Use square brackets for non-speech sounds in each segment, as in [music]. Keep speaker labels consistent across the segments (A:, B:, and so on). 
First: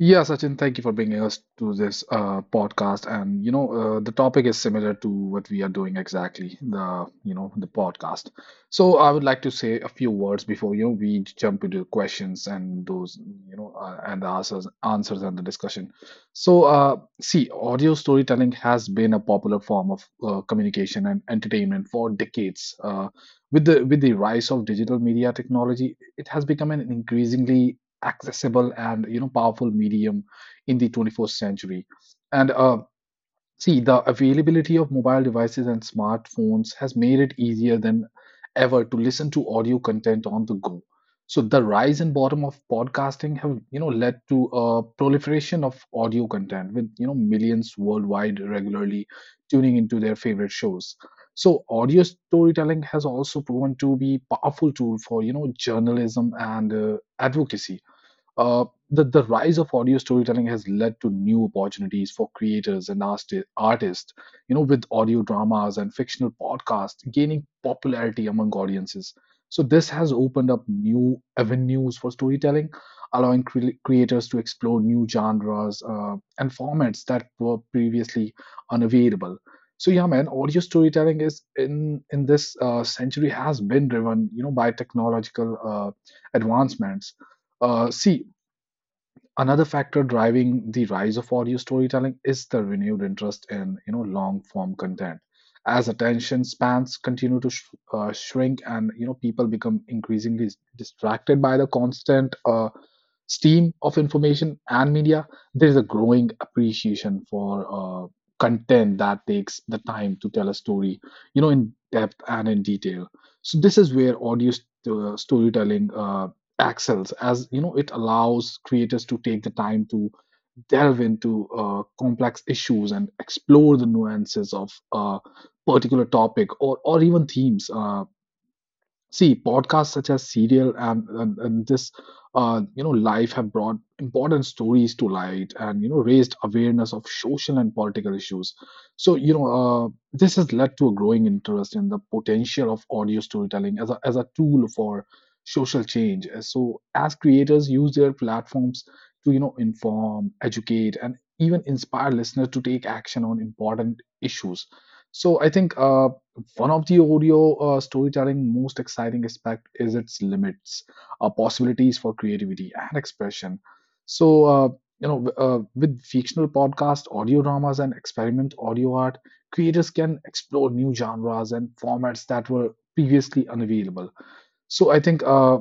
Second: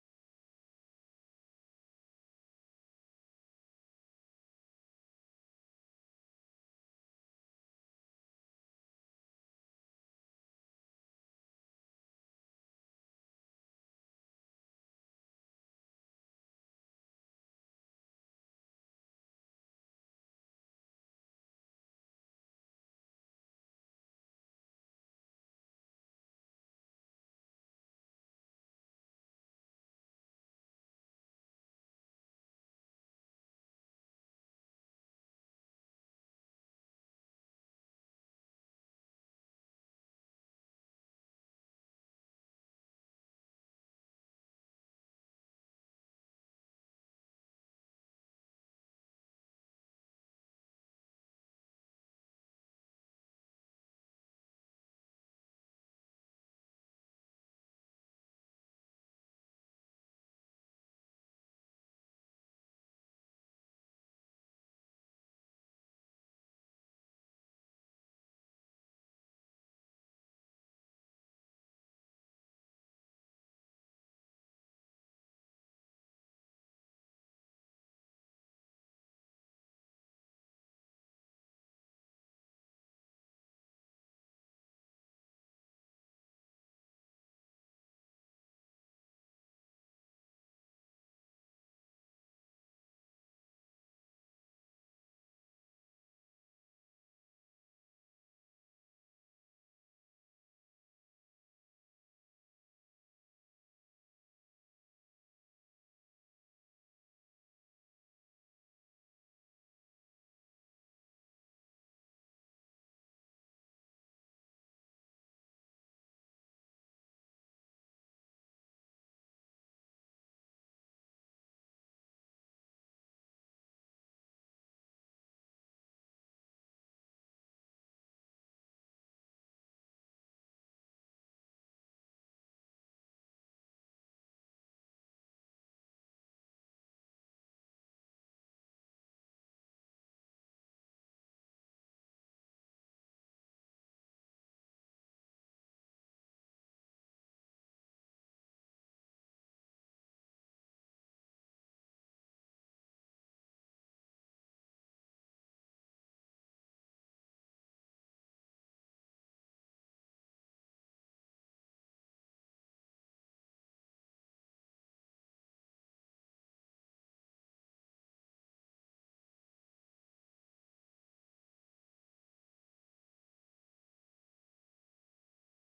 A: Yeah, Sachin, thank you for bringing us to this podcast. And the topic is similar to what we are doing exactly, the podcast. So I would like to say a few words before we jump into questions and those you know and the answers and the discussion. So see, audio storytelling has been a popular form of communication and entertainment for decades. With the with the rise of digital media technology, it has become an increasingly accessible and powerful medium in the 21st century, and see, the availability of mobile devices and smartphones has made it easier than ever to listen to audio content on the go. So the rise and bottom of podcasting have led to a proliferation of audio content, with millions worldwide regularly tuning into their favorite shows. So audio storytelling has also proven to be powerful tool for journalism and advocacy. uh, the rise of audio storytelling has led to new opportunities for creators and artists, you know, with audio dramas and fictional podcasts gaining popularity among audiences. So, this has opened up new avenues for storytelling, allowing creators to explore new genres and formats that were previously unavailable. So, yeah, man, audio storytelling is in this century has been driven, you know, by technological advancements. See, another factor driving the rise of audio storytelling is the renewed interest in long form content. As attention spans continue to shrink and people become increasingly distracted by the constant steam of information and media, there is a growing appreciation for content that takes the time to tell a story, you know, in depth and in detail. So this is where storytelling excels, as it allows creators to take the time to delve into complex issues and explore the nuances of a particular topic, or even themes. See, podcasts such as Serial and, and this, Life have brought important stories to light and, you know, raised awareness of social and political issues. So, this has led to a growing interest in the potential of audio storytelling as a tool for social change. So, as creators use their platforms to, you know, inform, educate, and even inspire listeners to take action on important issues. So, I think one of the audio storytelling most exciting aspect is its limits, possibilities for creativity and expression. So, with fictional podcast, audio dramas, and experiment audio art, creators can explore new genres and formats that were previously unavailable. So, I think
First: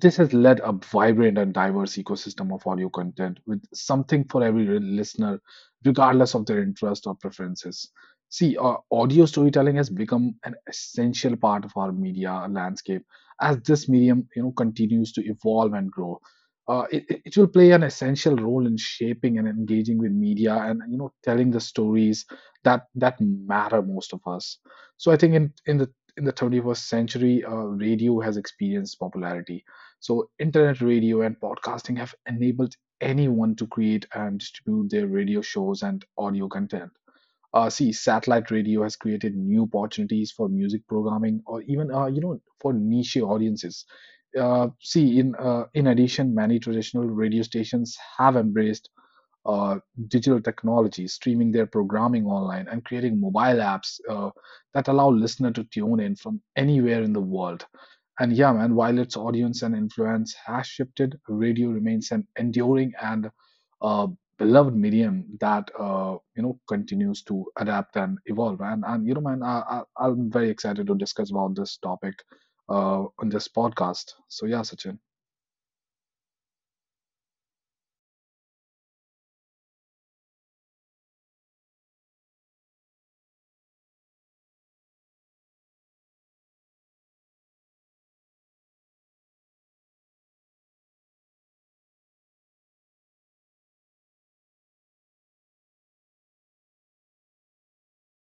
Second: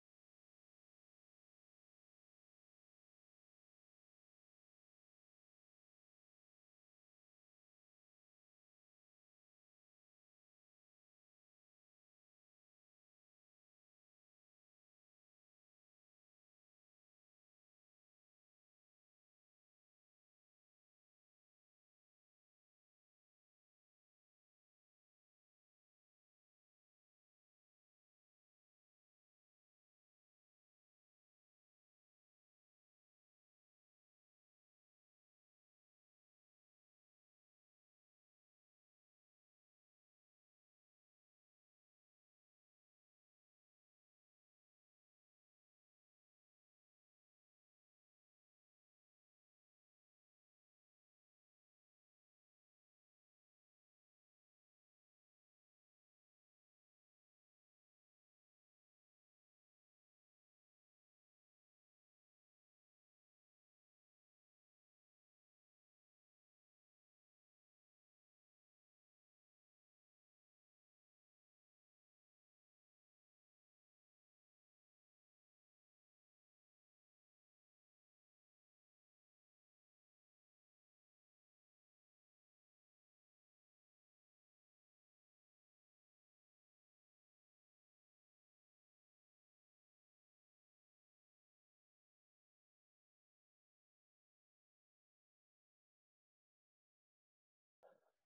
A: this has led a vibrant and diverse ecosystem of audio content, with something for every listener, regardless of their interest or preferences. See, audio storytelling has become an essential part of our media landscape, as this medium, you know, continues to evolve and grow. It will play an essential role in shaping and engaging with media, and telling the stories that matter most of us. So I think in the 21st century, radio has experienced popularity. So, internet radio and podcasting have enabled anyone to create and distribute their radio shows and audio content. See, satellite radio has created new opportunities for music programming, or even, for niche audiences. See, in In addition, many traditional radio stations have embraced uh, digital technology, streaming their programming online, and creating mobile apps that allow listener to tune in from anywhere in the world. And yeah, man, while its audience and influence has shifted, radio remains an enduring and uh, beloved medium that continues to adapt and evolve. And you know, man, I'm very excited to discuss about this topic on this podcast. So yeah, Sachin.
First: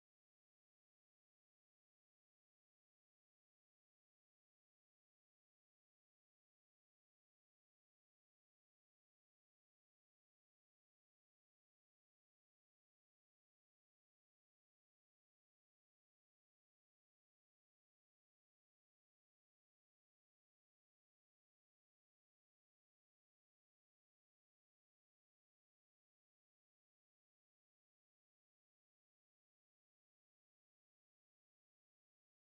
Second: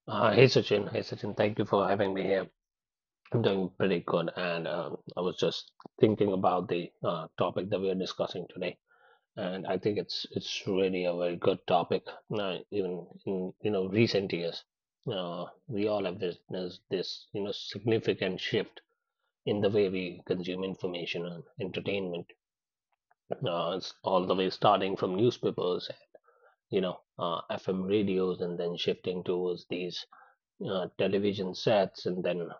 B: Hey Sachin, thank you for having me here. I'm doing pretty good, and I was just thinking about the topic that we are discussing today, and I think it's really a very good topic. Even in you know recent years, we all have witnessed this you know significant shift in the way we consume information and entertainment. It's all the way starting from newspapers, you know, FM radios, and then shifting towards these television sets, and then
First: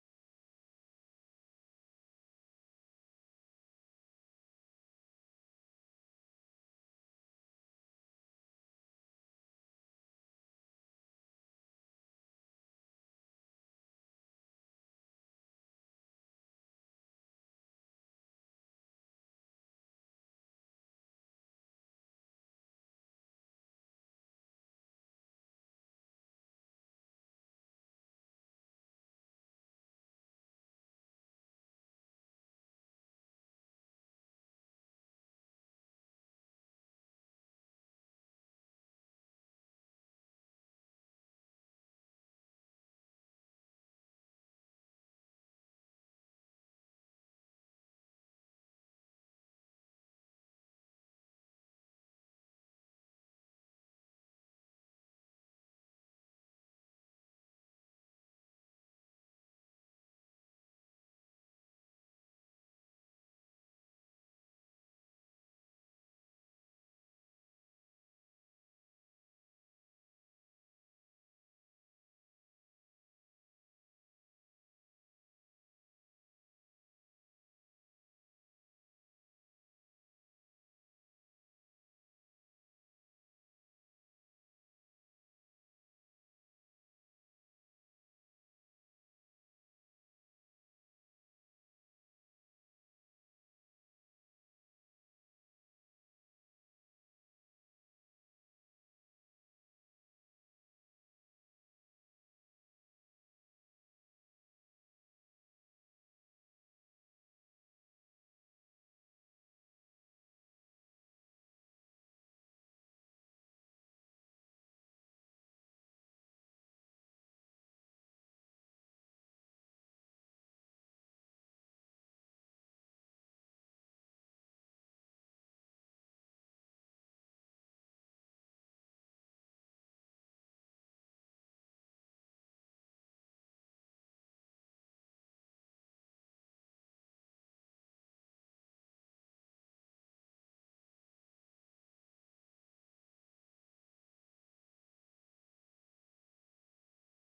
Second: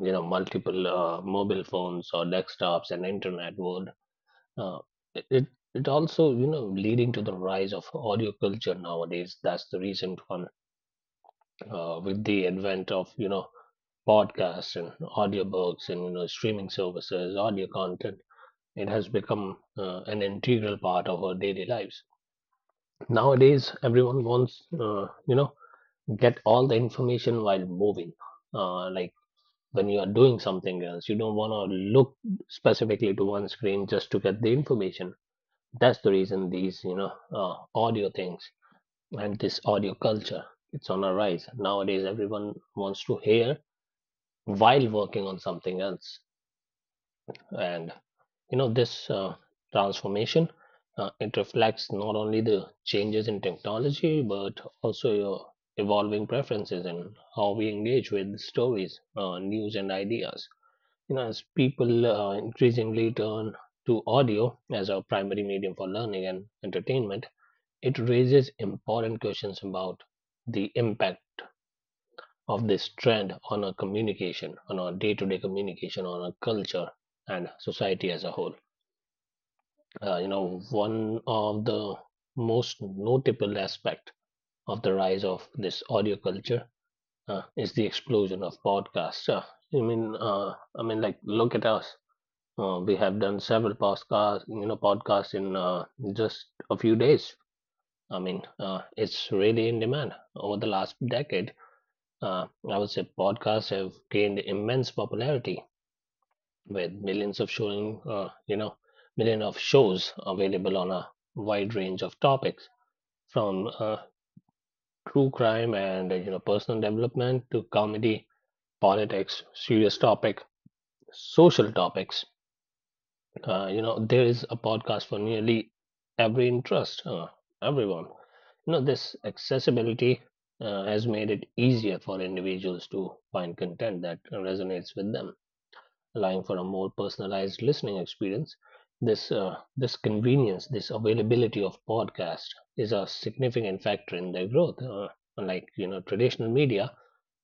B: you know multiple mobile phones or desktops and internet would uh, it it it also you know leading to the rise of audio culture nowadays. That's the recent one with the advent of you know podcasts and audiobooks and you know streaming services audio content. It has become an integral part of our daily lives. Nowadays everyone wants you know get all the information while moving, like when you are doing something else you don't want to look specifically to one screen just to get the information. That's the reason these you know audio things and this audio culture, it's on a rise. Nowadays everyone wants to hear while working on something else, and you know this transformation, it reflects not only the changes in technology but also your evolving preferences and how we engage with stories, news and ideas. You know, as people increasingly turn to audio as our primary medium for learning and entertainment, it raises important questions about the impact of this trend on our communication, on our day to day communication, on our culture and society as a whole. You know, one of the most notable aspect of the rise of this audio culture is the explosion of podcasts. I mean, uh, I mean, like, look at us. We have done several podcasts, you know, podcasts in just a few days. I mean, it's really in demand. Over the last decade, uh, I would say podcasts have gained immense popularity with millions of showing, you know, million of shows available on a wide range of topics, from true crime and you know personal development to comedy, politics, serious topic, social topics. You know there is a podcast for nearly every interest, everyone. You know this accessibility has made it easier for individuals to find content that resonates with them, allowing for a more personalized listening experience. This convenience, this availability of podcast is a significant factor in their growth, unlike you know traditional media.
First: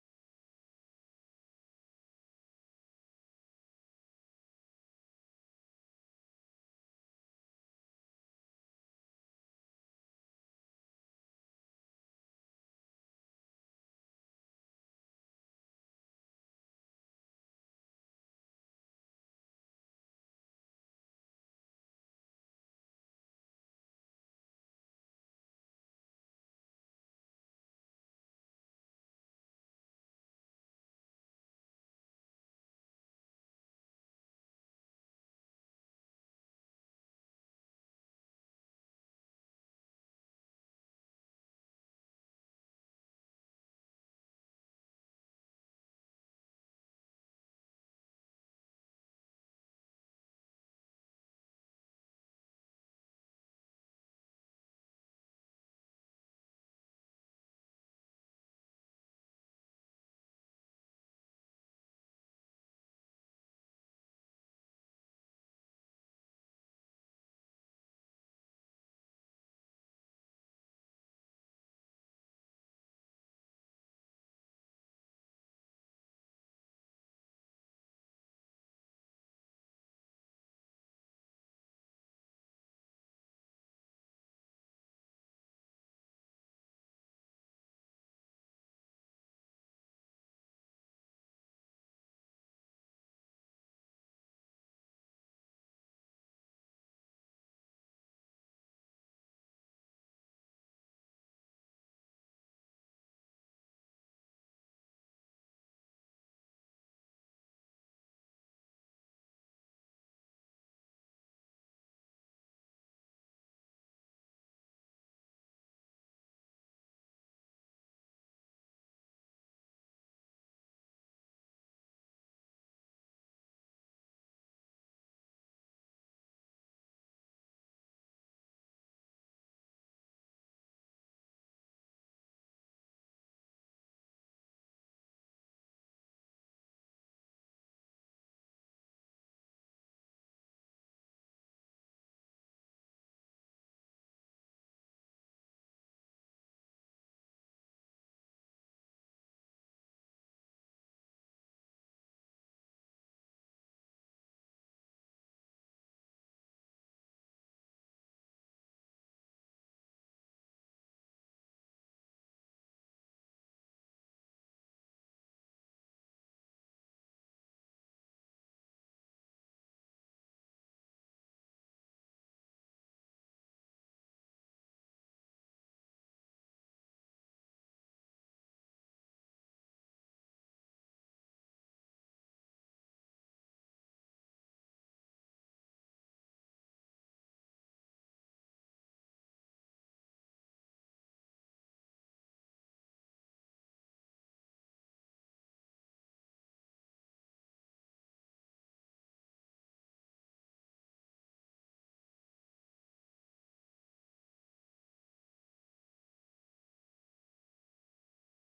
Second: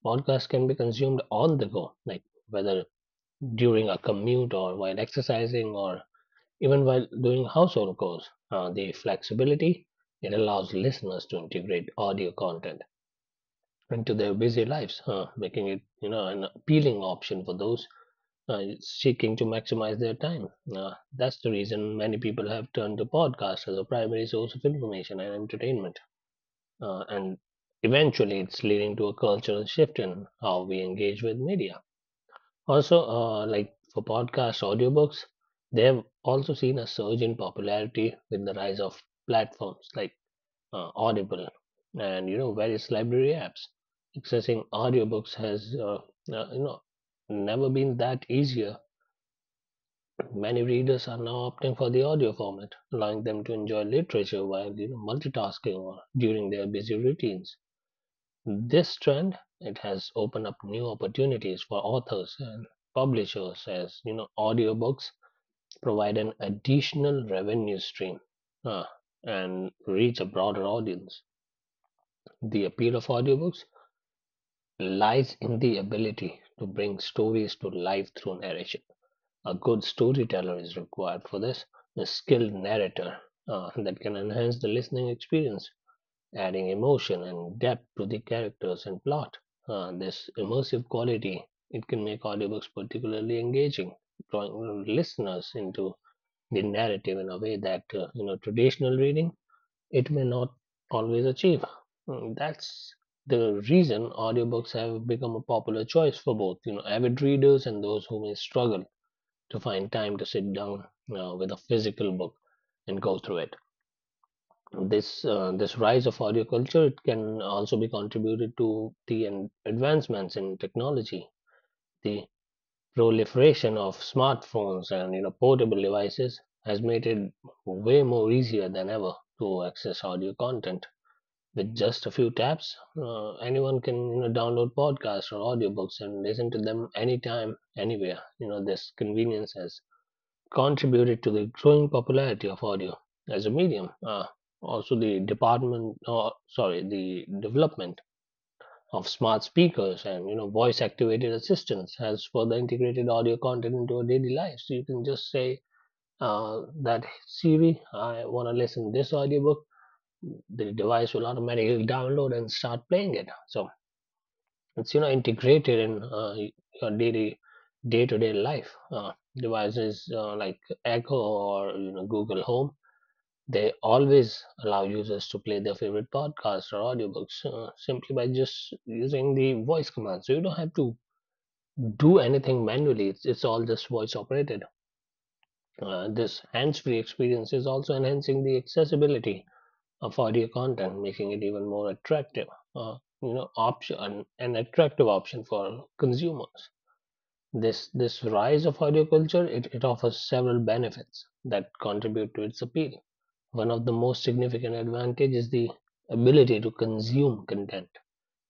B: Podcasts can be consumed on the go, like whether during a commute or while exercising or even while doing household chores. The flexibility, it allows listeners to integrate audio content into their busy lives, making it you know an appealing option for those seeking to maximize their time. Uh, that's the reason many people have turned to podcasts as a primary source of information and entertainment, and eventually it's leading to a cultural shift in how we engage with media. Also, like for podcasts, audiobooks, they have also seen a surge in popularity with the rise of platforms like Audible and you know various library apps. Accessing audiobooks has you know never been that easier. Many readers are now opting for the audio format, allowing them to enjoy literature while you know multitasking or during their busy routines. This trend, it has opened up new opportunities for authors and publishers, as you know audiobooks provide an additional revenue stream uh, and reach a broader audience. The appeal of audiobooks lies in the ability to bring stories to life through narration. A good storyteller is required for this, a skilled narrator that can enhance the listening experience, adding emotion and depth to the characters and plot. This immersive quality, it can make audiobooks particularly engaging, drawing listeners into the narrative in a way that you know traditional reading, it may not always achieve. Mm, that's the reason audiobooks have become a popular choice for both you know avid readers and those who may struggle to find time to sit down with a physical book and go through it. This rise of audio culture, it can also be contributed to the advancements in technology. The proliferation of smartphones and you know portable devices has made it way more easier than ever to access audio content. With just a few taps, anyone can you know download podcasts or audiobooks and listen to them anytime, anywhere. You know this convenience has contributed to the growing popularity of audio as a medium. Also, the department, or sorry, the development of smart speakers and you know voice-activated assistants has further integrated audio content into our daily lives. So you can just say that Siri, I want to listen to this audiobook. The device will automatically download and start playing it. So it's you know integrated in your daily day-to-day life devices like Echo or you know Google Home. They always allow users to play their favorite podcasts or audiobooks simply by just using the voice command, so you don't have to do anything manually. It's all just voice operated. This hands-free experience is also enhancing the accessibility of audio content, making it even more attractive, uh, you know option an attractive option for consumers. This rise of horticulture, it offers several benefits that contribute to its appeal. One of the most significant advantages is the ability to consume content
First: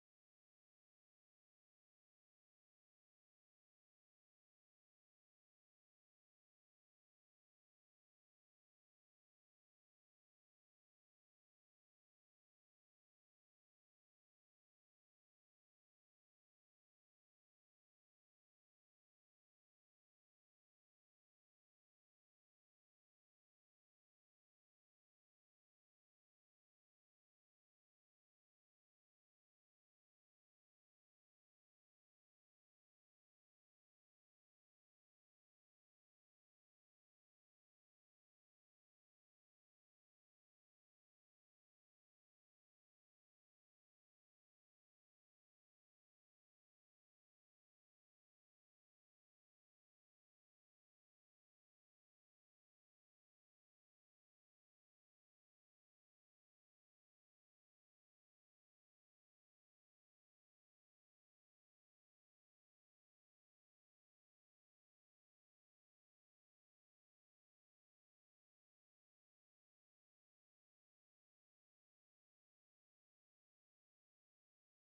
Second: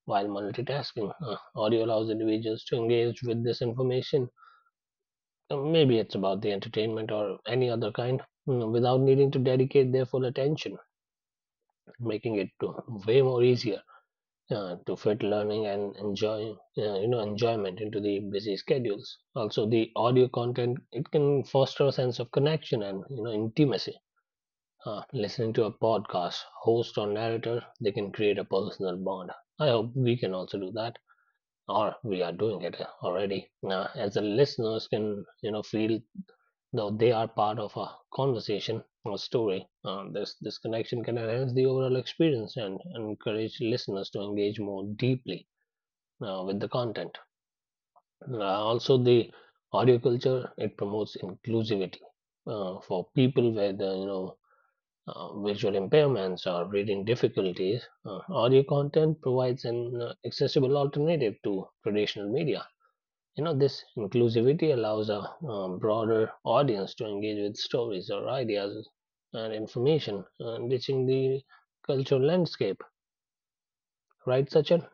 B: while multitasking. Audio allows individuals to engage with this information. Maybe it's about the entertainment or any other kind, mm, without needing to dedicate their full attention, making it to way more easier to fit learning and enjoy you know enjoyment into the busy schedules. Also the audio content, it can foster a sense of connection and you know intimacy. Listening to a podcast host or narrator, they can create a personal bond. I hope we can also do that, or we are doing it already, as the listeners can you know feel though they are part of a conversation or story. This connection can enhance the overall experience and encourage listeners to engage more deeply with the content. Also, the audio culture, it promotes inclusivity for people with you know visual impairments or reading difficulties. Audio content provides an accessible alternative to traditional media. You know, this inclusivity allows a broader audience to engage with stories or ideas and information, enriching the cultural landscape. Right, Sachin?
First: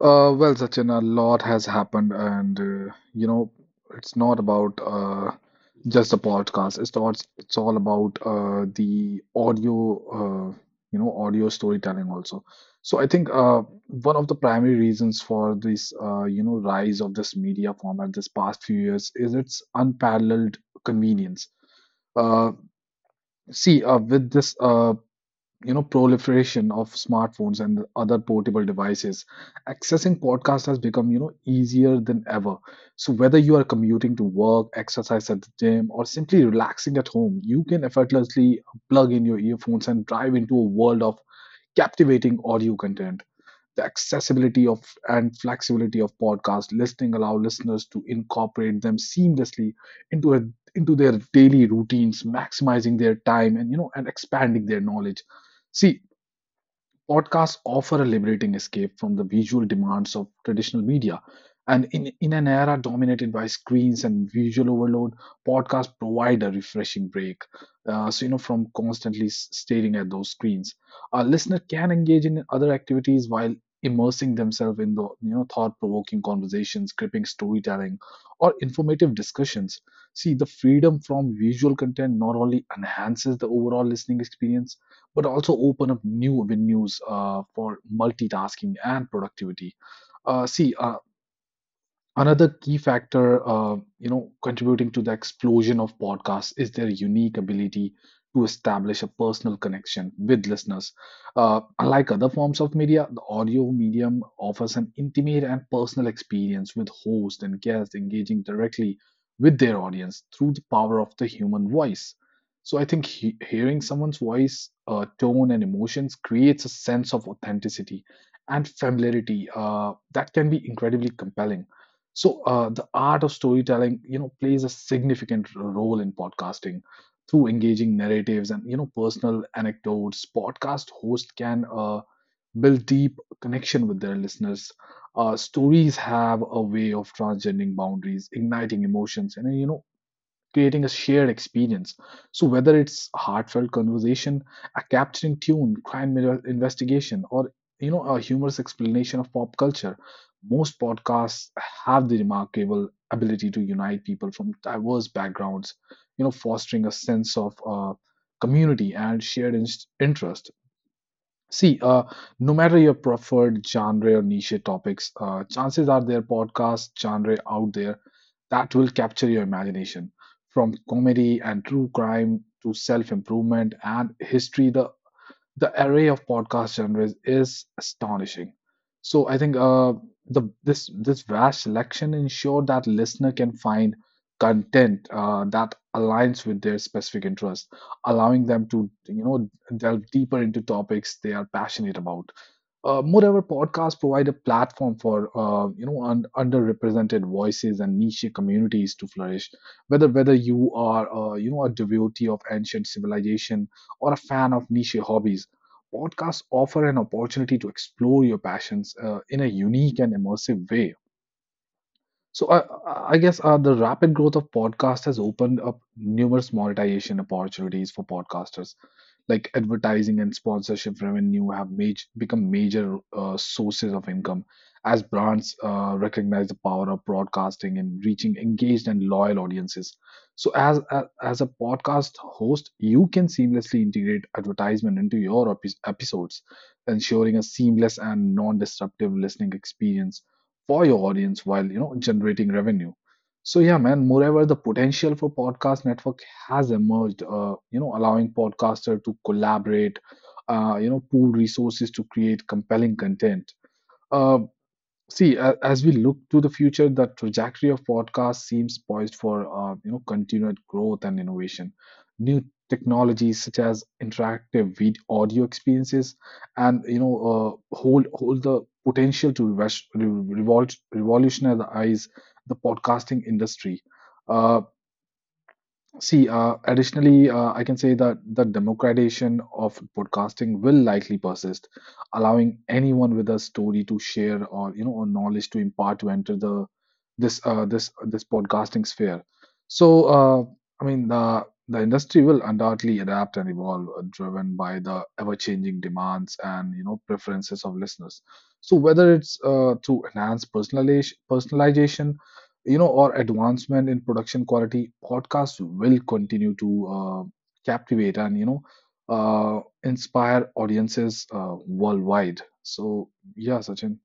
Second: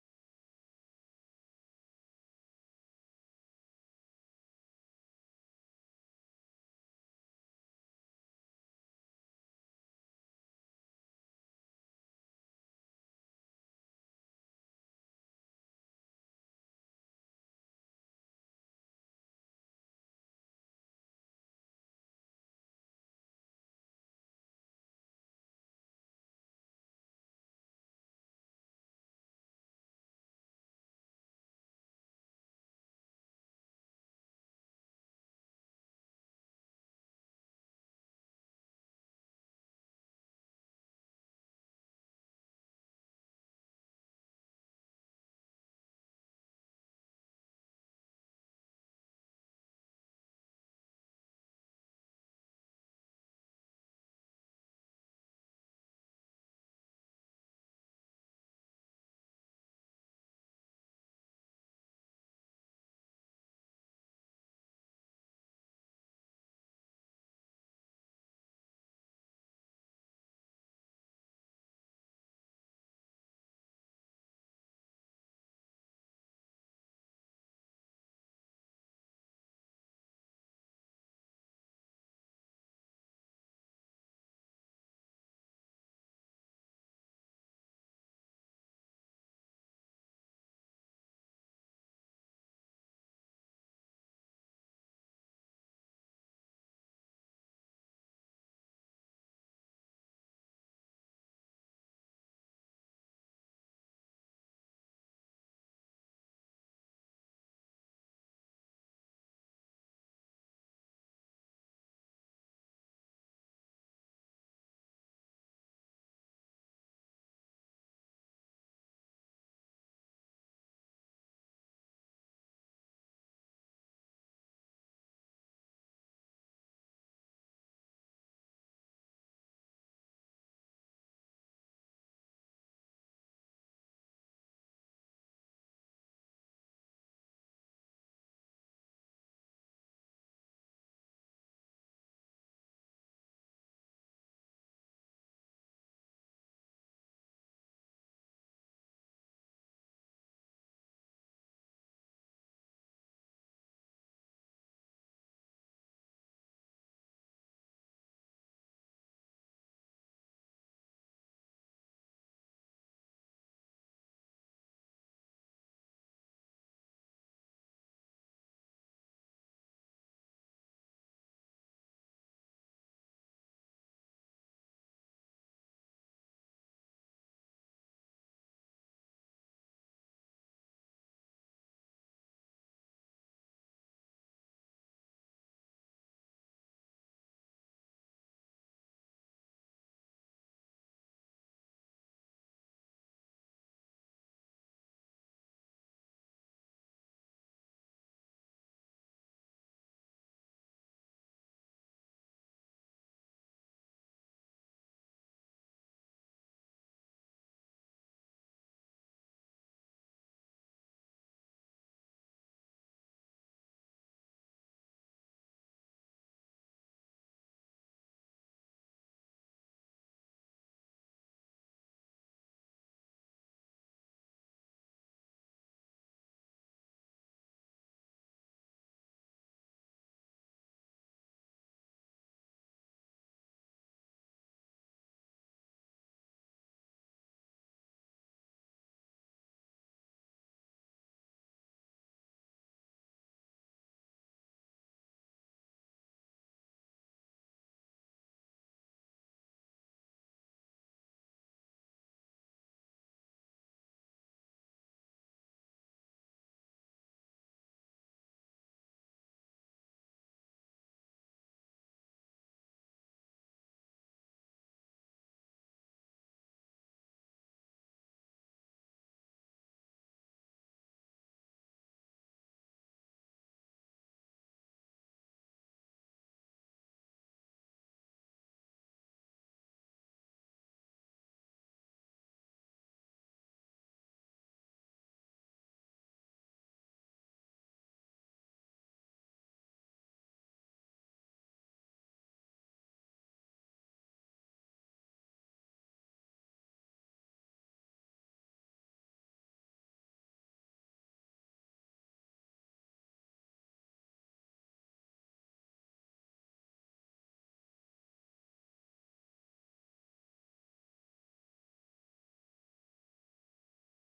A: Well, Sachin, a lot has happened, and it's not about just the podcast. It's all about the audio, audio storytelling also. So I think one of the primary reasons for this, rise of this media format this past few years is its unparalleled convenience. Uh, with this proliferation of smartphones and other portable devices, accessing podcasts has become easier than ever. So whether you are commuting to work, exercise at the gym, or simply relaxing at home, you can effortlessly plug in your earphones and dive into a world of captivating audio content. The accessibility of and flexibility of podcast listening allow listeners to incorporate them seamlessly into a, into their daily routines, maximizing their time, and and expanding their knowledge. See, podcasts offer a liberating escape from the visual demands of traditional media. And in an era dominated by screens and visual overload, podcasts provide a refreshing break. So, you know, from constantly staring at those screens, a listener can engage in other activities while immersing themselves in the, you know, thought-provoking conversations, gripping storytelling, or informative discussions. See, the freedom from visual content not only enhances the overall listening experience, but also open up new avenues for multitasking and productivity. Uh, see, uh, Another key factor, contributing to the explosion of podcasts is their unique ability to establish a personal connection with listeners. Unlike other forms of media, the audio medium offers an intimate and personal experience, with host and guest engaging directly with their audience through the power of the human voice. So I think hearing someone's voice, tone, and emotions creates a sense of authenticity and familiarity that can be incredibly compelling. So the art of storytelling, you know, plays a significant role in podcasting through engaging narratives and personal anecdotes. Podcast hosts can build deep connection with their listeners. Stories have a way of transcending boundaries, igniting emotions, and creating a shared experience. So whether it's heartfelt conversation, a capturing tune, crime investigation, or a humorous explanation of pop culture, most podcasts have the remarkable ability to unite people from diverse backgrounds, you know, fostering a sense of community and shared interest. See, no matter your preferred genre or niche topics, chances are there podcast genre out there that will capture your imagination. From comedy and true crime to self-improvement and history, the array of podcast genres is astonishing. So I think the this this vast selection ensure that listener can find content that aligns with their specific interest, allowing them to delve deeper into topics they are passionate about. Moreover, podcasts provide a platform for underrepresented voices and niche communities to flourish. Whether you are a devotee of ancient civilization or a fan of niche hobbies, podcasts offer an opportunity to explore your passions in a unique and immersive way. So I guess the rapid growth of podcasts has opened up numerous monetization opportunities for podcasters, like advertising and sponsorship revenue have become major sources of income, as brands recognize the power of broadcasting and reaching engaged and loyal audiences. So as a podcast host, you can seamlessly integrate advertisement into your episodes, ensuring a seamless and non-disruptive listening experience for your audience while generating revenue. So yeah, man. Moreover, the potential for podcast network has emerged, you know, allowing podcaster to collaborate, pool resources to create compelling content. Uh, See, as we look to the future, the trajectory of podcasts seems poised for continued growth and innovation. New technologies such as interactive video audio experiences and hold the potential to revolutionize the podcasting industry. Uh, See, additionally, I can say that the democratization of podcasting will likely persist, allowing anyone with a story to share or or knowledge to impart to enter the this this this podcasting sphere. So, I mean, the industry will undoubtedly adapt and evolve, driven by the ever-changing demands and preferences of listeners. So, whether it's to enhance personalization, you know, or advancement in production quality, podcasts will continue to captivate and, uh, inspire audiences worldwide. So, yeah, Sachin.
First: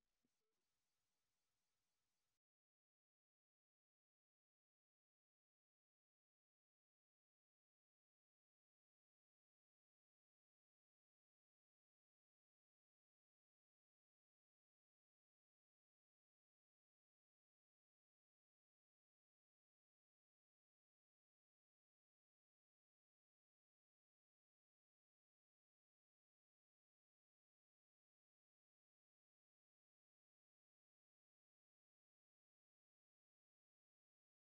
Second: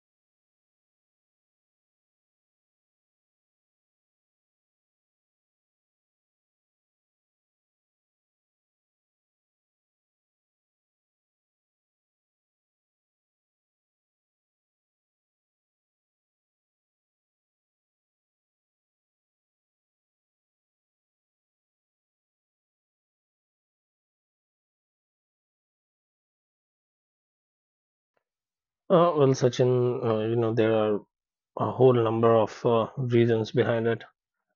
B: Well, Sachin, you know, there are a whole number of reasons behind it.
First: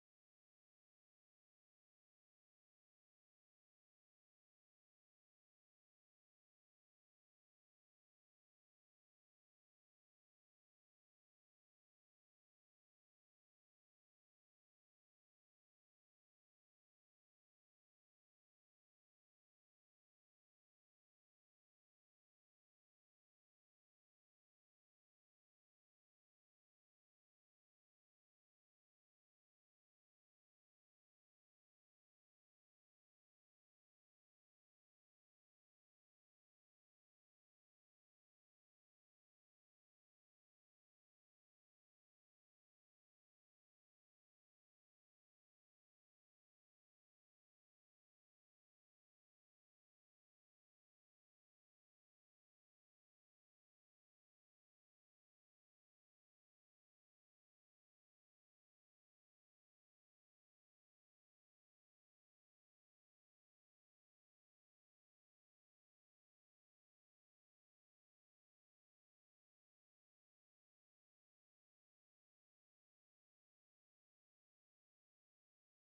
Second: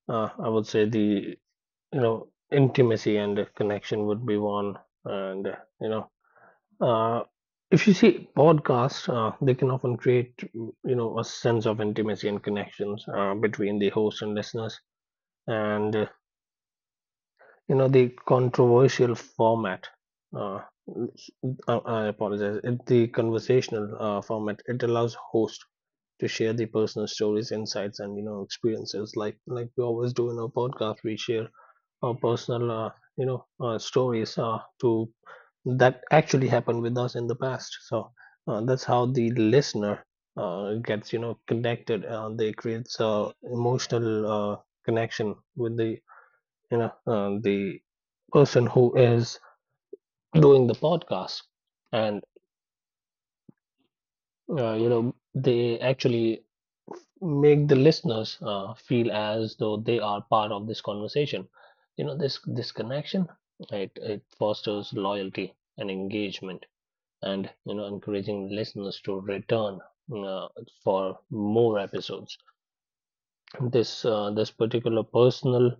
B: I would say the, you know, intimacy and the connection would be one. And, you know, uh, if you see podcasts, they can often create, you know, a sense of intimacy and connections between the host and listeners. And, you know the controversial format, uh, I apologize it, the conversational format, it allows host to share the personal stories, insights and you know experiences, like we always do in our podcast, we share our personal you know stories to that actually happened with us in the past. So that's how the listener gets you know connected. They creates a emotional uh, connection with the you know the person who is doing the podcast. And you know they actually make the listeners feel as though they are part of this conversation. You know this this connection, it fosters loyalty and engagement and you know encouraging listeners to return uh, for more episodes. This particular personal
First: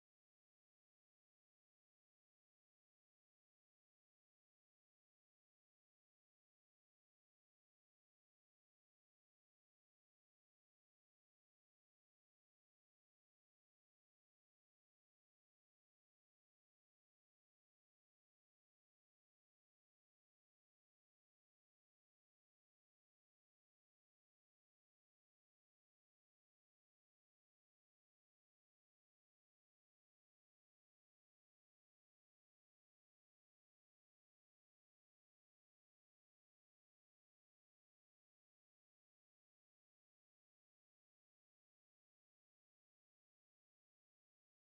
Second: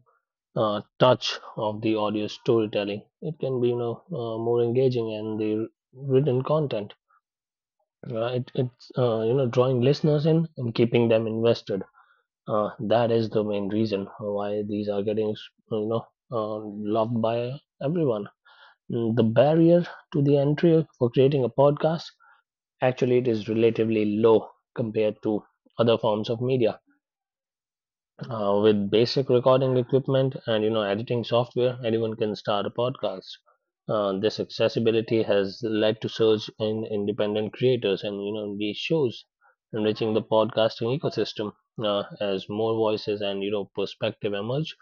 B: touch of the audio storytelling, it can be you know more engaging and the written content. It, it's you know drawing listeners in and keeping them invested. That is the main reason why these are getting you know loved by everyone. Mm, the barrier to the entry for creating a podcast, actually it is relatively low compared to other forms of media. With basic recording equipment and you know editing software, anyone can start a podcast. This accessibility has led to surge in independent creators and you know these shows, enriching the podcasting ecosystem as more voices and you know perspective emerge.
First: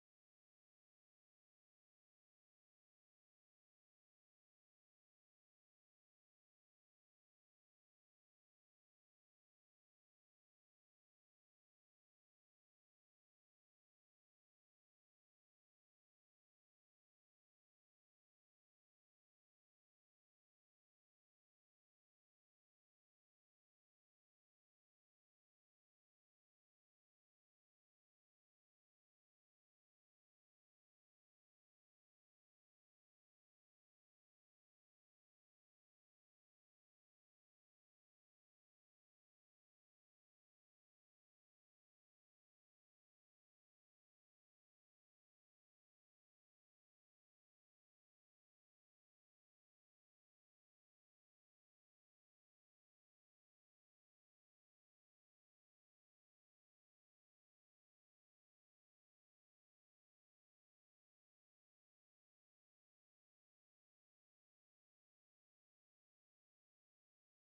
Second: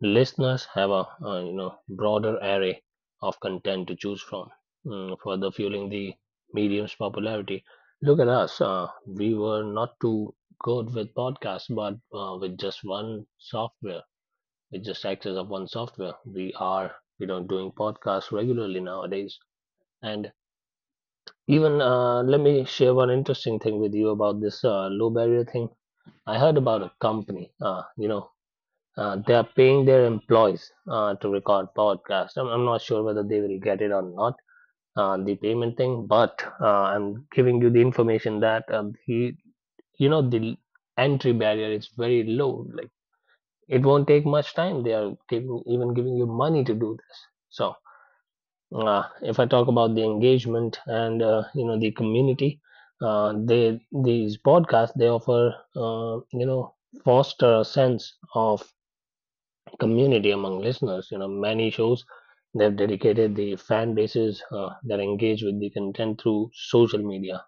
B: Listeners have a you know broader array of content to choose from, mm, further fueling the medium's popularity. Look at us. We were not too good with podcasts, but with just one software, with just access of one software, we are you know doing podcasts regularly nowadays. And even let me share one interesting thing with you about this low barrier thing. I heard about a company, they are paying their employees to record podcasts. I'm not sure whether they will get it or not, the payment thing, but I'm giving you the information that the entry barrier is very low. Like it won't take much time. They are giving, even giving you money to do this. So if I talk about the engagement and, you know, the community, they, these podcasts, they offer, you know, foster a sense of community among listeners. You know, many shows they've dedicated the fan bases that engage with the content through social media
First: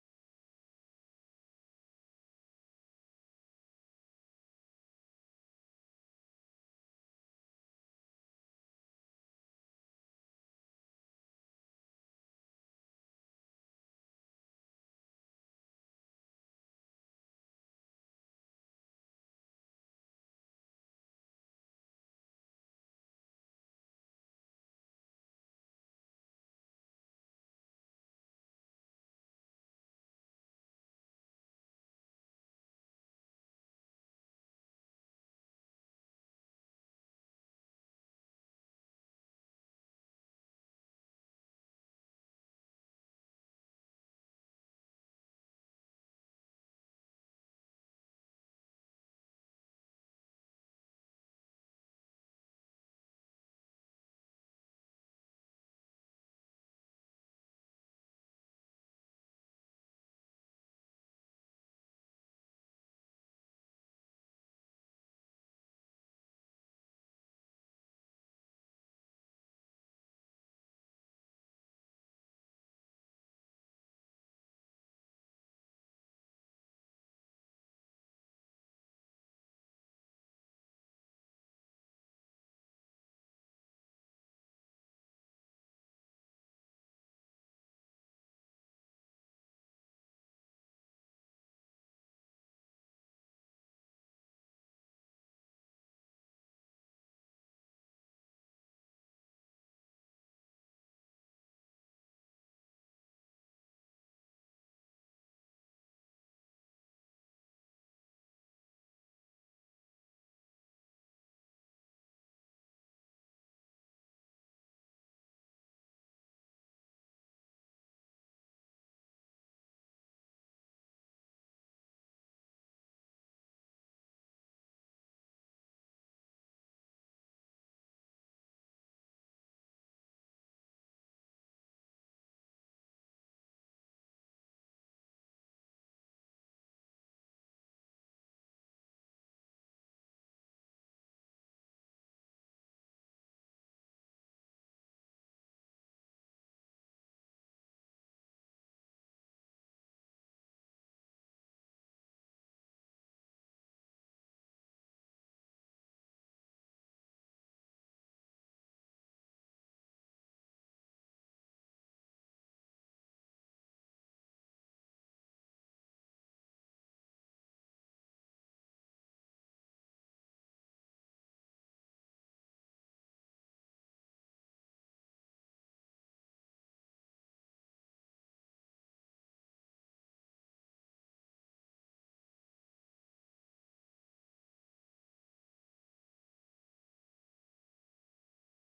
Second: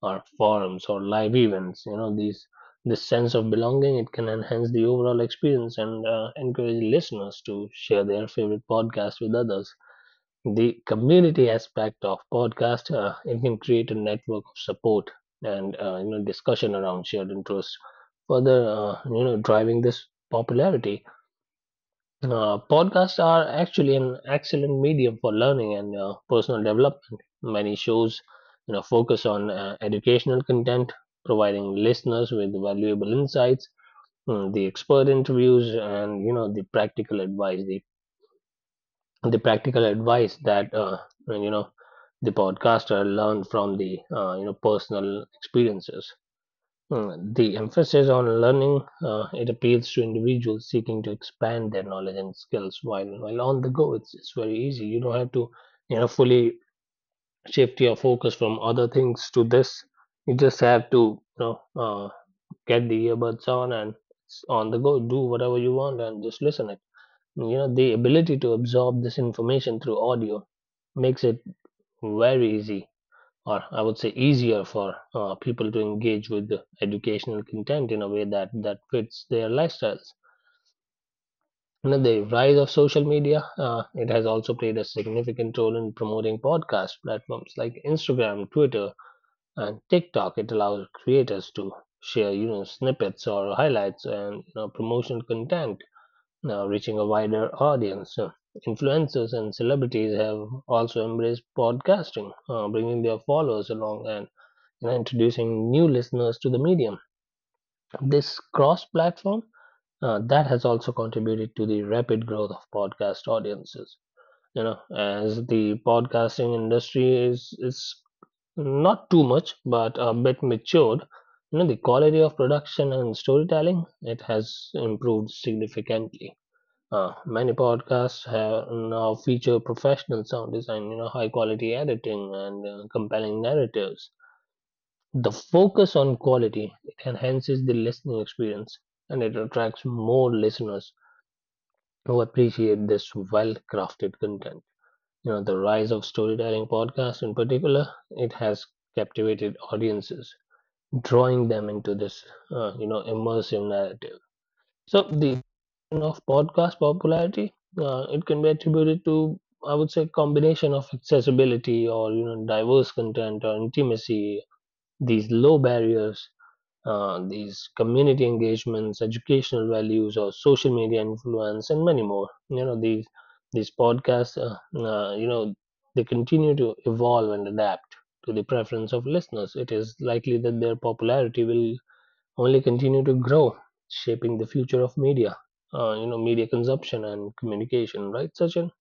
B: or forums or live events. You know, these this sense of belonging it can enhance the overall experience and encourage listeners to share their favorite podcast with others. The community aspect of podcast it can create a network of support and you know discussion around shared interests. Further, you know, driving this popularity podcasts are actually an excellent medium for learning and personal development. Many shows, you know, focus on educational content, providing listeners with valuable insights, the expert interviews, and you know, the practical advice. The practical advice that you know the podcaster learned from the personal experiences. The emphasis on learning it appeals to individuals seeking to expand their knowledge and skills while on the go. It's very easy. You don't have to fully shift your focus from other things to this. You just have to you know uh, get the earbuds on and it's on the go. Do whatever you want and just listen it. You know the ability to absorb this information through audio makes it very easy or I would say easier for people to engage with the educational content in a way that fits their lifestyles. Now, the rise of social media it has also played a significant role in promoting podcast platforms like Instagram, Twitter, and TikTok. It allows creators to share snippets or highlights and you know, promotional content, now reaching a wider audience. So, influencers and celebrities have also embraced podcasting, bringing their followers along and introducing new listeners to the medium. This cross platform that has also contributed to the rapid growth of podcast audiences. You know, as the podcasting industry is not too much, but a bit matured. You know, the quality of production and storytelling it has improved significantly. Many podcasts have now feature professional sound design, you know, high quality editing and compelling narratives. The focus on quality it enhances the listening experience and it attracts more listeners who appreciate this well-crafted content. You know, the rise of storytelling podcasts in particular, it has captivated audiences, drawing them into this, you know, immersive narrative. So the of podcast popularity, it can be attributed to, I would say, combination of accessibility or you know diverse content or intimacy, these low barriers these community engagements, educational values, or social media influence, and many more. You know these podcasts. You know they continue to evolve and adapt to the preference of listeners. It is likely that their popularity will only continue to grow, shaping the future of media. You know media consumption and communication. Right, Sachin?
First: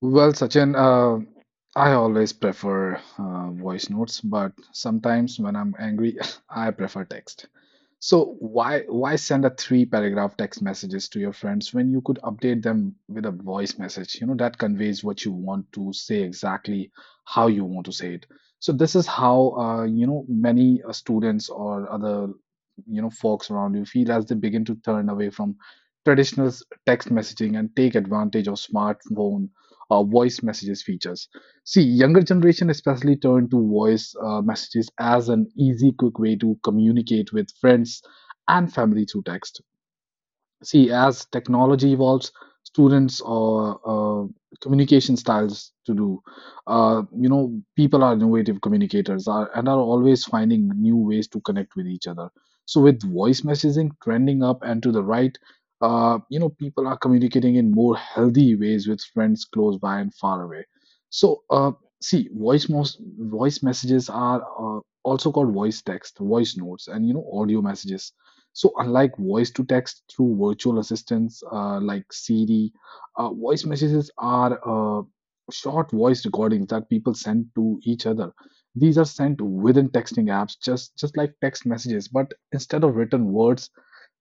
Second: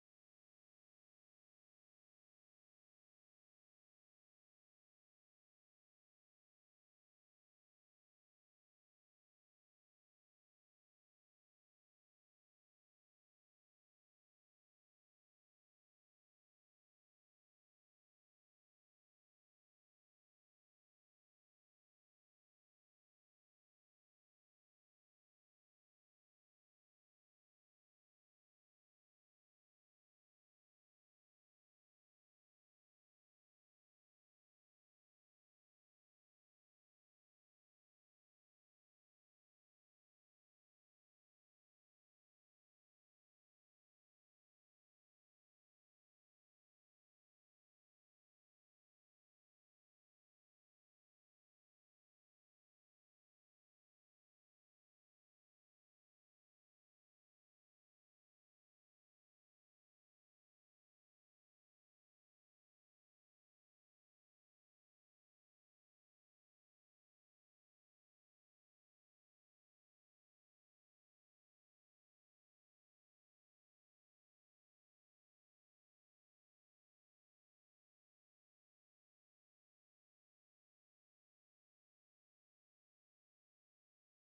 A: Well, Sachin, I always prefer voice notes, but sometimes when I'm angry, [laughs] I prefer text. So why send a three paragraph text messages to your friends when you could update them with a voice message? You know, that conveys what you want to say exactly how you want to say it. So this is how you know many students or other you know folks around you feel as they begin to turn away from traditional text messaging and take advantage of smartphone or voice messages features. See, younger generation especially turn to voice messages as an easy, quick way to communicate with friends and family through text. See, as technology evolves, students or communication styles to do you know people are innovative communicators are, and are always finding new ways to connect with each other. So with voice messaging trending up and to the right, you know people are communicating in more healthy ways with friends close by and far away. So see, voice, most voice messages are also called voice text, voice notes, and you know audio messages. So, unlike voice to text through virtual assistants like Siri, voice messages are short voice recordings that people send to each other. These are sent within texting apps, just like text messages, but instead of written words,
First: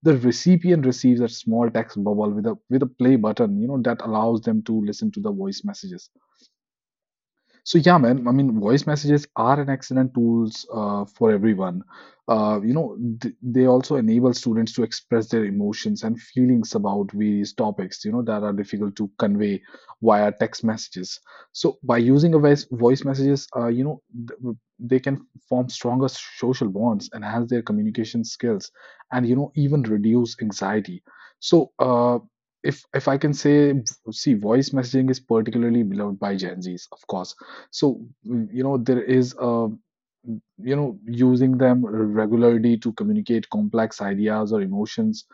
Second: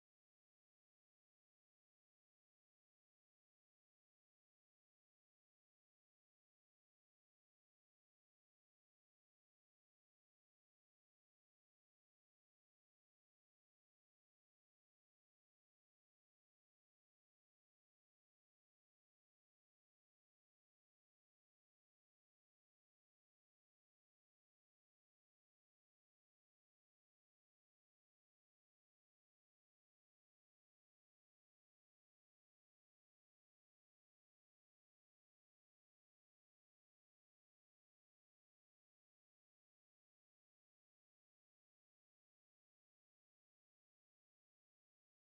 A: the recipient receives a small text bubble with a play button, you know, that allows them to listen to the voice messages. So yeah, man. I mean, voice messages are an excellent tools for everyone. You know, they also enable students to express their emotions and feelings about various topics, you know, that are difficult to convey via text messages. So by using a voice messages, you know, they can form stronger social bonds, enhance their communication skills, and you know, even reduce anxiety. So, if I can say, see, voice messaging is particularly beloved by Gen Zs, of course. So, you know, there is a, you know, using them regularly to communicate complex ideas or emotions,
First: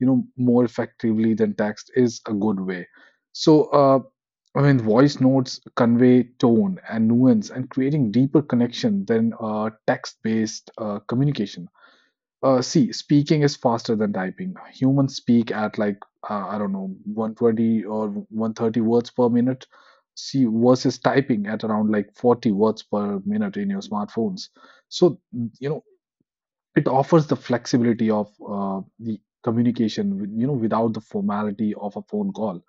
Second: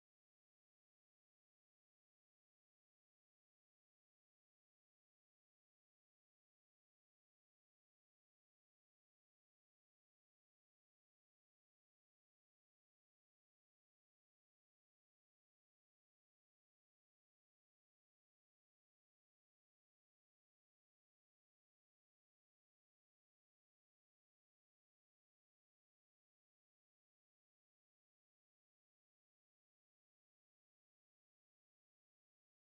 A: you know, more effectively than text is a good way. So, I mean, voice notes convey tone and nuance and creating deeper connection than text-based communication. See, speaking is faster than typing. Humans speak at like I don't know, 120 or 130 words per minute. See, versus typing at around like 40 words per minute in your smartphones. So, you know, it offers the flexibility of the communication, you know, without the formality of a phone call.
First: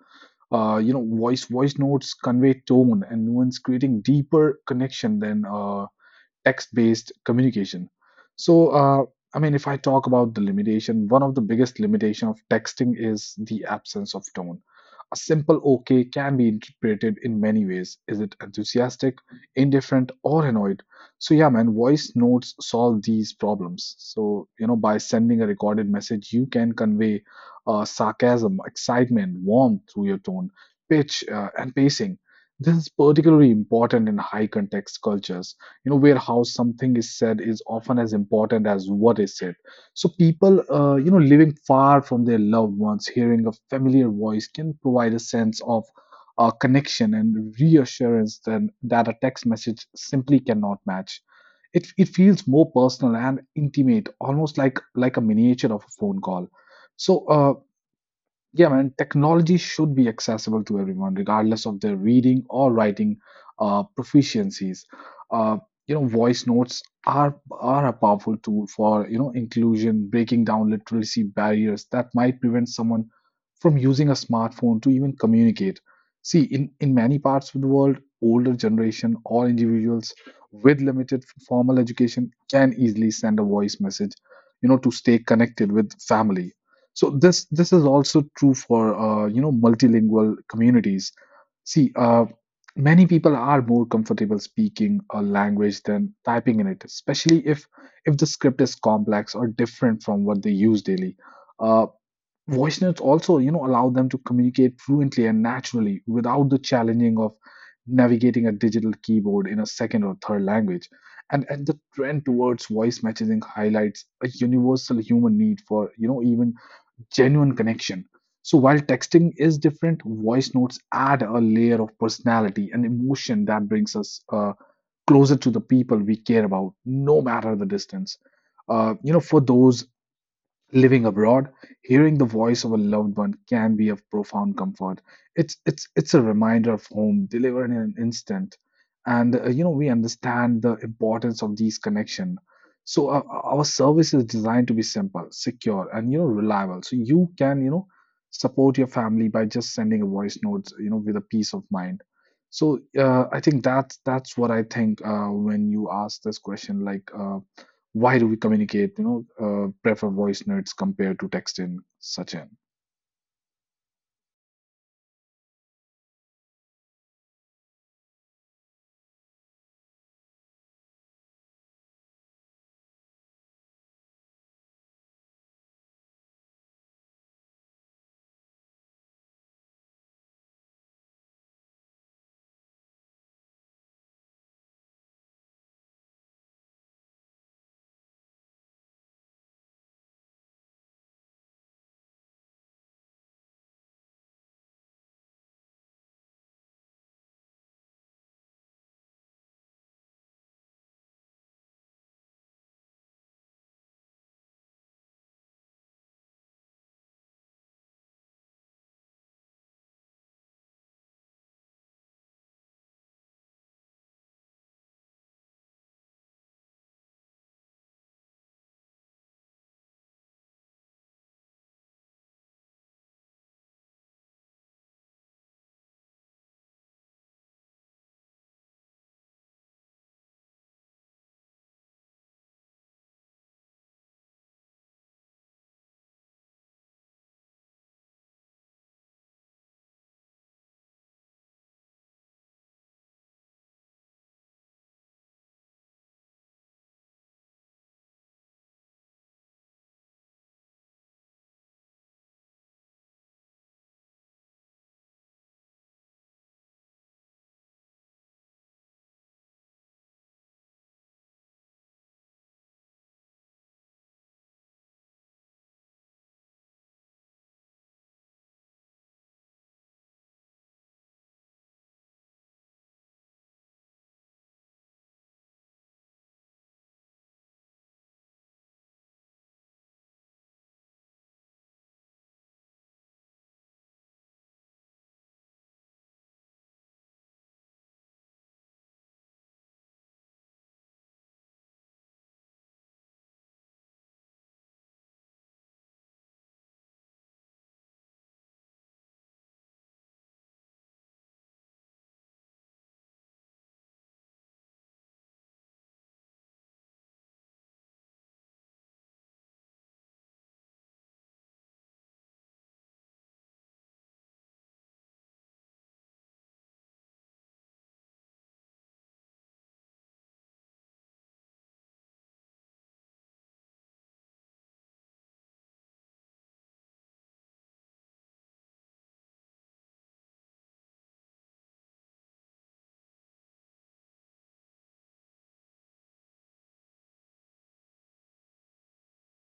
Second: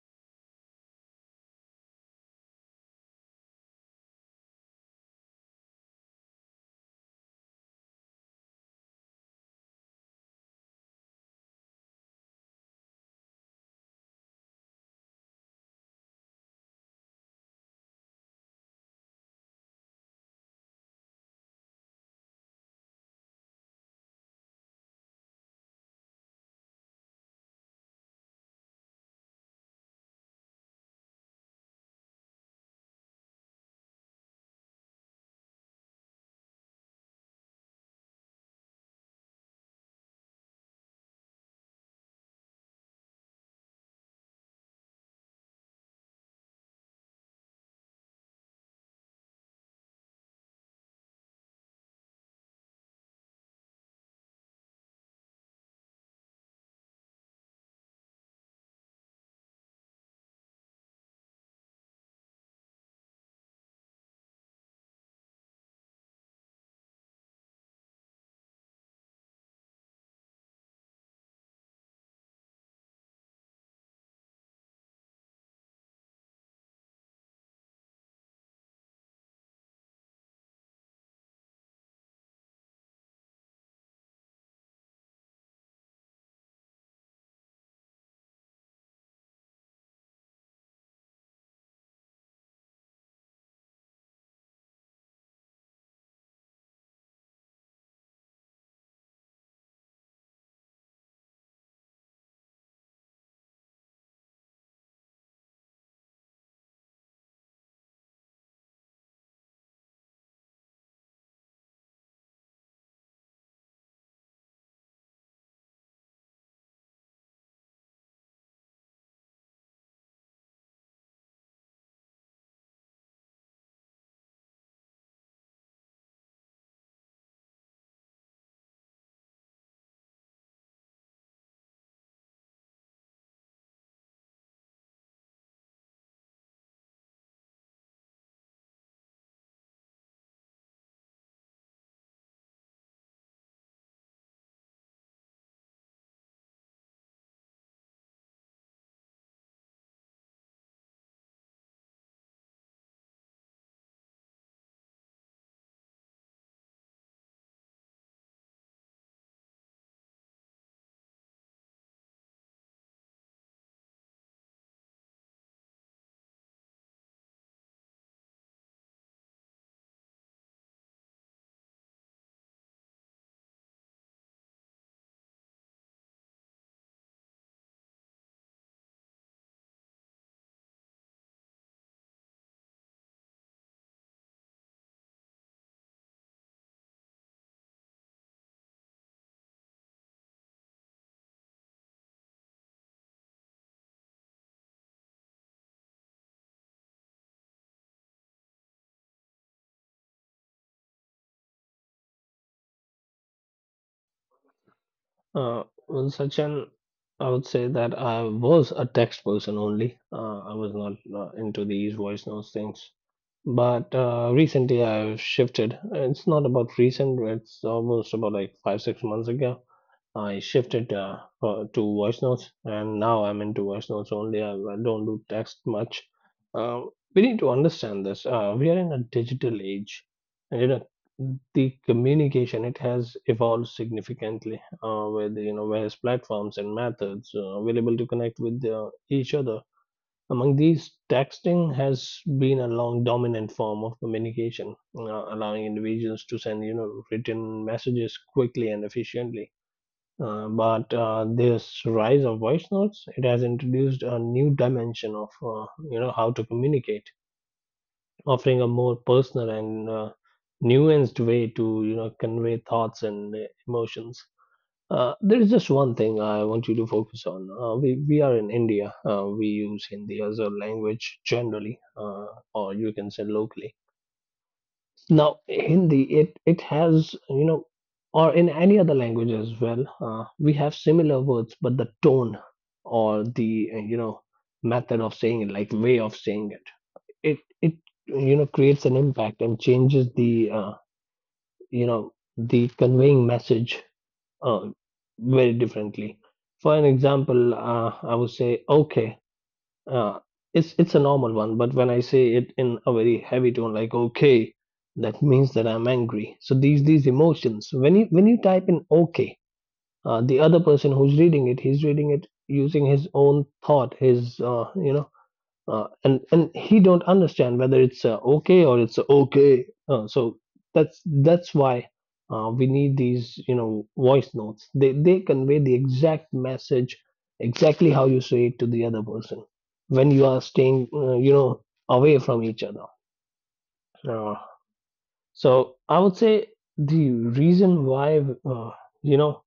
A: You know, voice notes convey tone and nuance, creating deeper connection than text-based communication. So, I mean, if I talk about the limitation, one of the biggest limitation of texting is the absence of tone. A simple OK can be interpreted in many ways. Is it enthusiastic, indifferent, or annoyed? So, yeah, man, voice notes solve these problems. So, you know, by sending a recorded message, you can convey sarcasm, excitement, warmth through your tone, pitch, and pacing. This is particularly important in high context cultures, you know, where how something is said is often as important as what is said. So people, you know, living far from their loved ones, hearing a familiar voice can provide a sense of connection and reassurance than, that a text message simply cannot match. It feels more personal and intimate, almost like a miniature of a phone call. So yeah, man, technology should be accessible to everyone, regardless of their reading or writing proficiencies. Uh, you know, voice notes are a powerful tool for you know inclusion, breaking down literacy barriers that might prevent someone from using a smartphone to even communicate. See, in many parts of the world, older generation or individuals with limited formal education can easily send a voice message, you know, to stay connected with family. So this is also true for you know multilingual communities. See, many people are more comfortable speaking a language than typing in it, especially if the script is complex or different from what they use daily. Uh, Voice notes also you know allow them to communicate fluently and naturally without the challenging of navigating a digital keyboard in a second or third language. And the trend towards voice messaging highlights a universal human need for you know even genuine connection. So while texting is different, voice notes add a layer of personality and emotion that brings us closer to the people we care about, no matter the distance. You know, for those living abroad, hearing the voice of a loved one can be of profound comfort. It's a reminder of home, delivered in an instant, and you know we understand the importance of these connection. So our service is designed to be simple, secure, and you know reliable. So you can you know support your family by just sending a voice note, you know, with a peace of mind. So I think that's what I think when you ask this question, like. Why do we communicate you know prefer voice notes compared to texting, Sachin?
B: Well, Sachin. I would say that I was a text person only. I was not into these voice notes things. But recently I've shifted. It's not about recent, it's almost about like five, 6 months ago. I shifted to voice notes, and now I'm into voice notes only. I don't do text much. Uh, we need to understand this. We are in a digital age, and you know the communication it has evolved significantly with you know various platforms and methods available to connect with each other. Among these, texting has been a long dominant form of communication, allowing individuals to send, you know, written messages quickly and efficiently. But this rise of voice notes, it has introduced a new dimension of, you know, how to communicate, offering a more personal and nuanced way to, you know, convey thoughts and emotions. There is just one thing I want you to focus on. We are in India. We use Hindi as a language generally, or you can say locally. Now, Hindi it has you know, or in any other language as well, we have similar words, but the tone or the method of saying it, like way of saying it, it you know creates an impact and changes the the conveying message uh, very differently. For an example, I would say, okay, uh, it's a normal one, but when I say it in a very heavy tone, like okay, that means that I'm angry. So these emotions, when you type in okay, the other person who's reading it, he's reading it using his own thought, his and he don't understand whether it's okay or it's okay so that's why we need these you know voice notes they convey the exact message exactly how you say it to the other person when you are staying you know away from each other. Uh, so i would say the reason why uh, you know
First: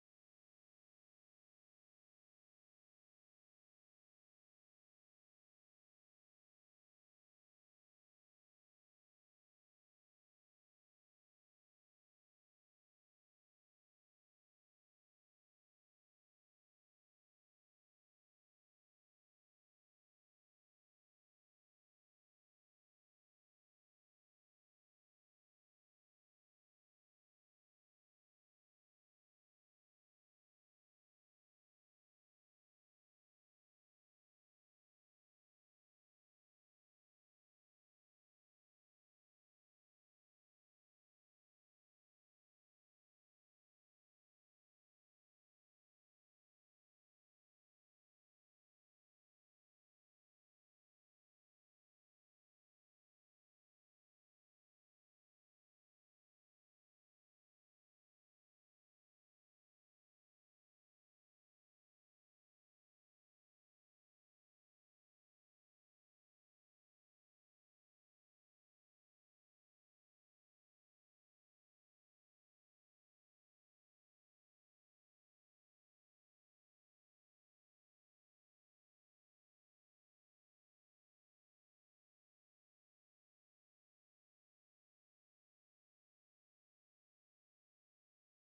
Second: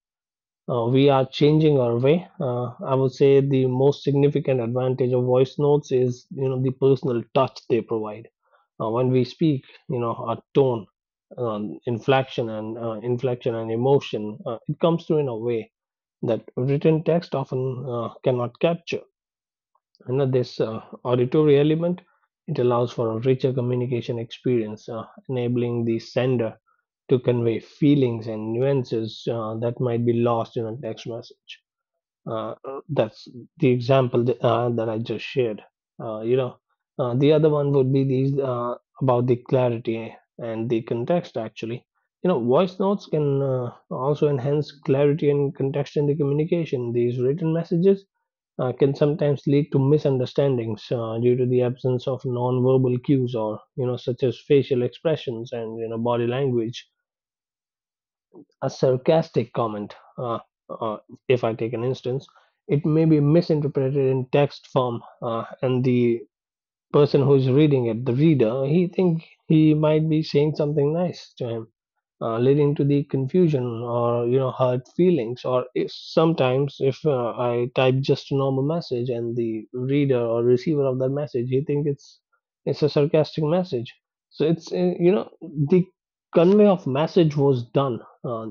B: we are changing our way. I would say the most significant advantage of voice notes is you know the personal touch they provide. When we speak, you know our tone, inflection, and emotion, it comes through in a way that written text often cannot capture. And this auditory element it allows for a richer communication experience, enabling the sender to convey feelings and nuances that might be lost in a text message. That's the example that, that I just shared. Uh, you know, the other one would be these about the clarity and the context. Actually, you know, voice notes can also enhance clarity and context in the communication. These written messages can sometimes lead to misunderstandings due to the absence of non-verbal cues or you know, such as facial expressions and you know, body language. A sarcastic comment, uh, if I take an instance, it may be misinterpreted in text form, and the person who's reading it, the reader, he think he might be saying something nice to him, leading to the confusion or you know hurt feelings or if sometimes if I type just a normal message and the reader or receiver of that message he think it's a sarcastic message. So it's you know the convey of message was done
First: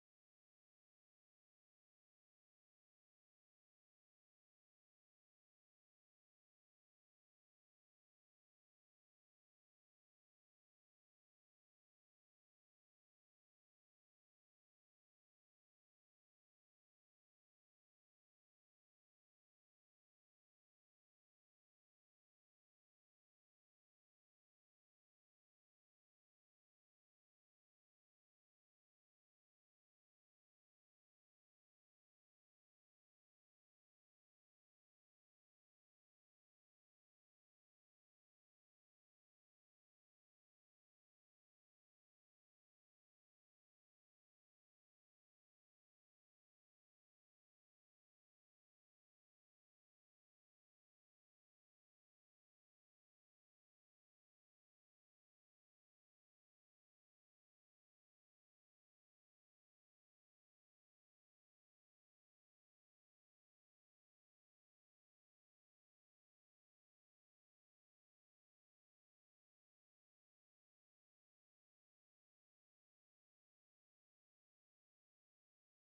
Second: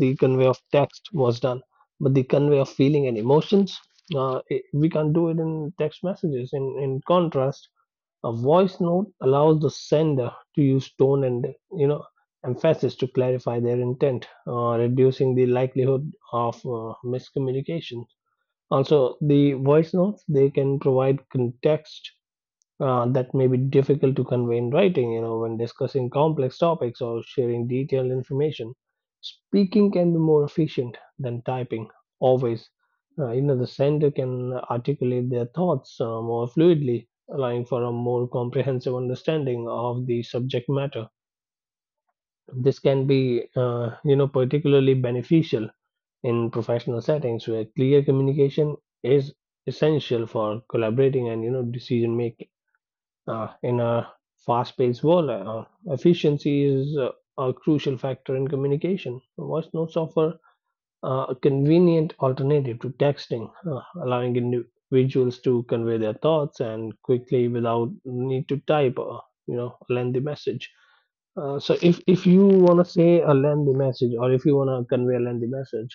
B: the convey of text was done but the convey of feeling and emotions it, we can't do it in text messages. In contrast a voice note allows the sender to use tone and you know emphasis to clarify their intent, reducing the likelihood of miscommunication. Also, the voice notes they can provide context that may be difficult to convey in writing, you know, when discussing complex topics or sharing detailed information. Speaking can be more efficient than typing, always. You know, the sender can articulate their thoughts more fluidly, allowing for a more comprehensive understanding of the subject matter. This can be, you know, particularly beneficial in professional settings where clear communication is essential for collaborating and, you know, decision making. In a fast-paced world, efficiency is a crucial factor in communication. Voice notes offer a convenient alternative to texting, allowing individuals to convey their thoughts and quickly without need to type a you know lengthy message. So if you want to say a lengthy message or if you want to convey a lengthy message,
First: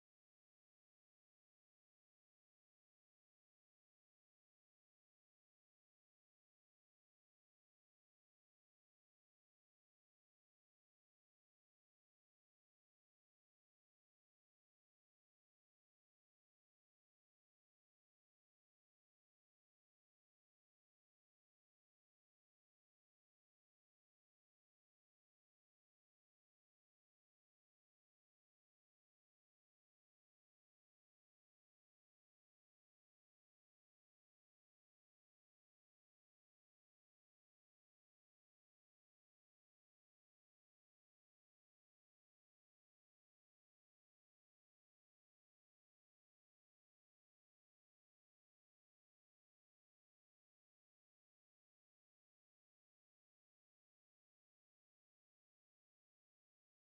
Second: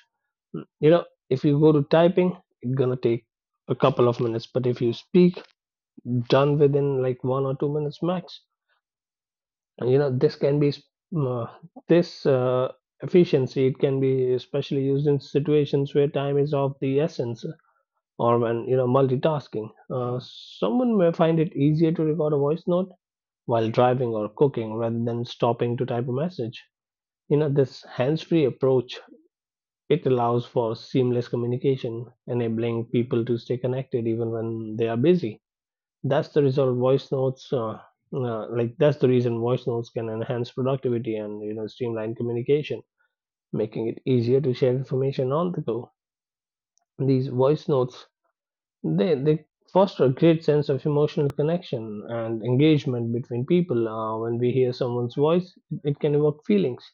B: you know if you go to typing, it's gonna take a couple of minutes. But if you speak done within like 1 or 2 minutes max. And you know, this can be sp- uh, this efficiency. It can be especially used in situations where time is of the essence, or when you know multitasking. Someone may find it easier to record a voice note while driving or cooking rather than stopping to type a message. You know, this hands-free approach it allows for seamless communication, enabling people to stay connected even when they are busy. That's the result. Voice notes, like that's the reason voice notes can enhance productivity and you know streamline communication, making it easier to share information on the go. These voice notes they foster a great sense of emotional connection and engagement between people. When we hear someone's voice, it can evoke feelings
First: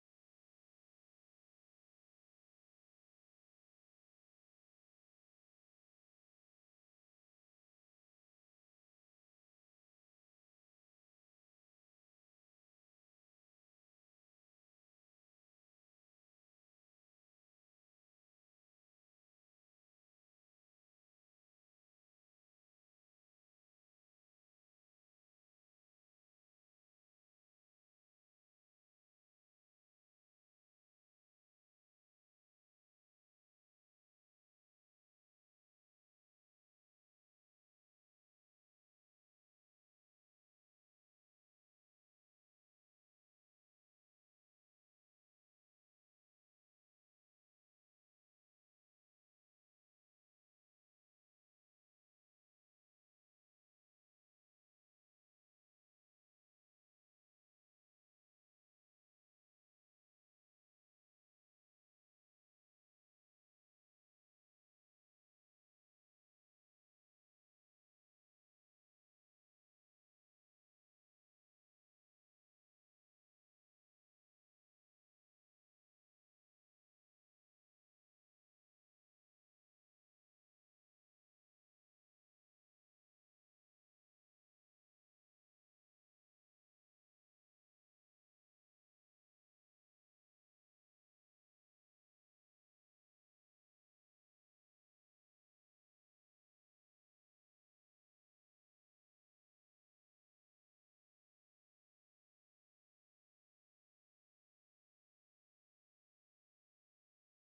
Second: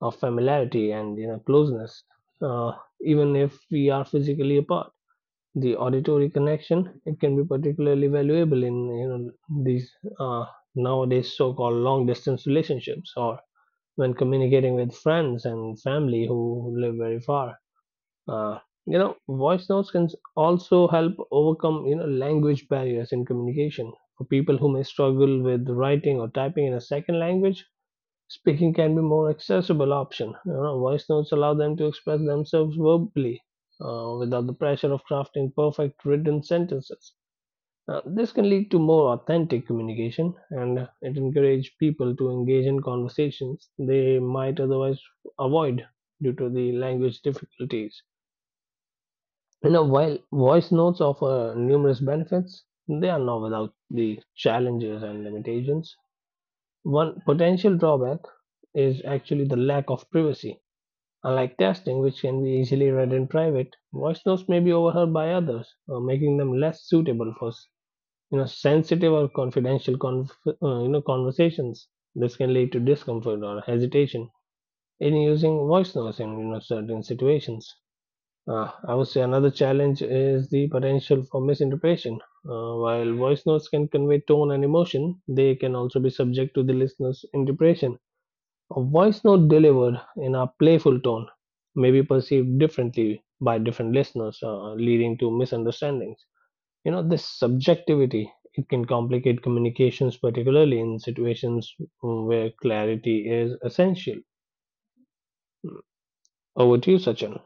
B: of familiarity and you know closeness, uh, even if we are physically apart. The auditory connection it can be particularly valuable in you know these uh, nowadays so-called long distance relationships or when communicating with friends and family who live very far. uh, you know voice notes can also help overcome you know language barriers in communication for people who may struggle with writing or typing in a second language. Speaking can be more accessible option. You know, voice notes allow them to express themselves verbally without the pressure of crafting perfect written sentences. This can lead to more authentic communication and it encourages people to engage in conversations they might otherwise avoid due to the language difficulties. You know, while voice notes offer numerous benefits, they are not without the challenges and limitations. One potential drawback is actually the lack of privacy. Unlike texting, which can be easily read in private, voice notes may be overheard by others, making them less suitable for you know sensitive or you know conversations. This can lead to discomfort or hesitation in using voice notes in you know certain situations. I would say another challenge is the potential for misinterpretation. While voice notes can convey tone and emotion, they can also be subject to the listener's interpretation. A voice note delivered in a playful tone may be perceived differently by different listeners, leading to misunderstandings. You know, this subjectivity it can complicate communications, particularly in situations where clarity is essential. Over to you, Sachin.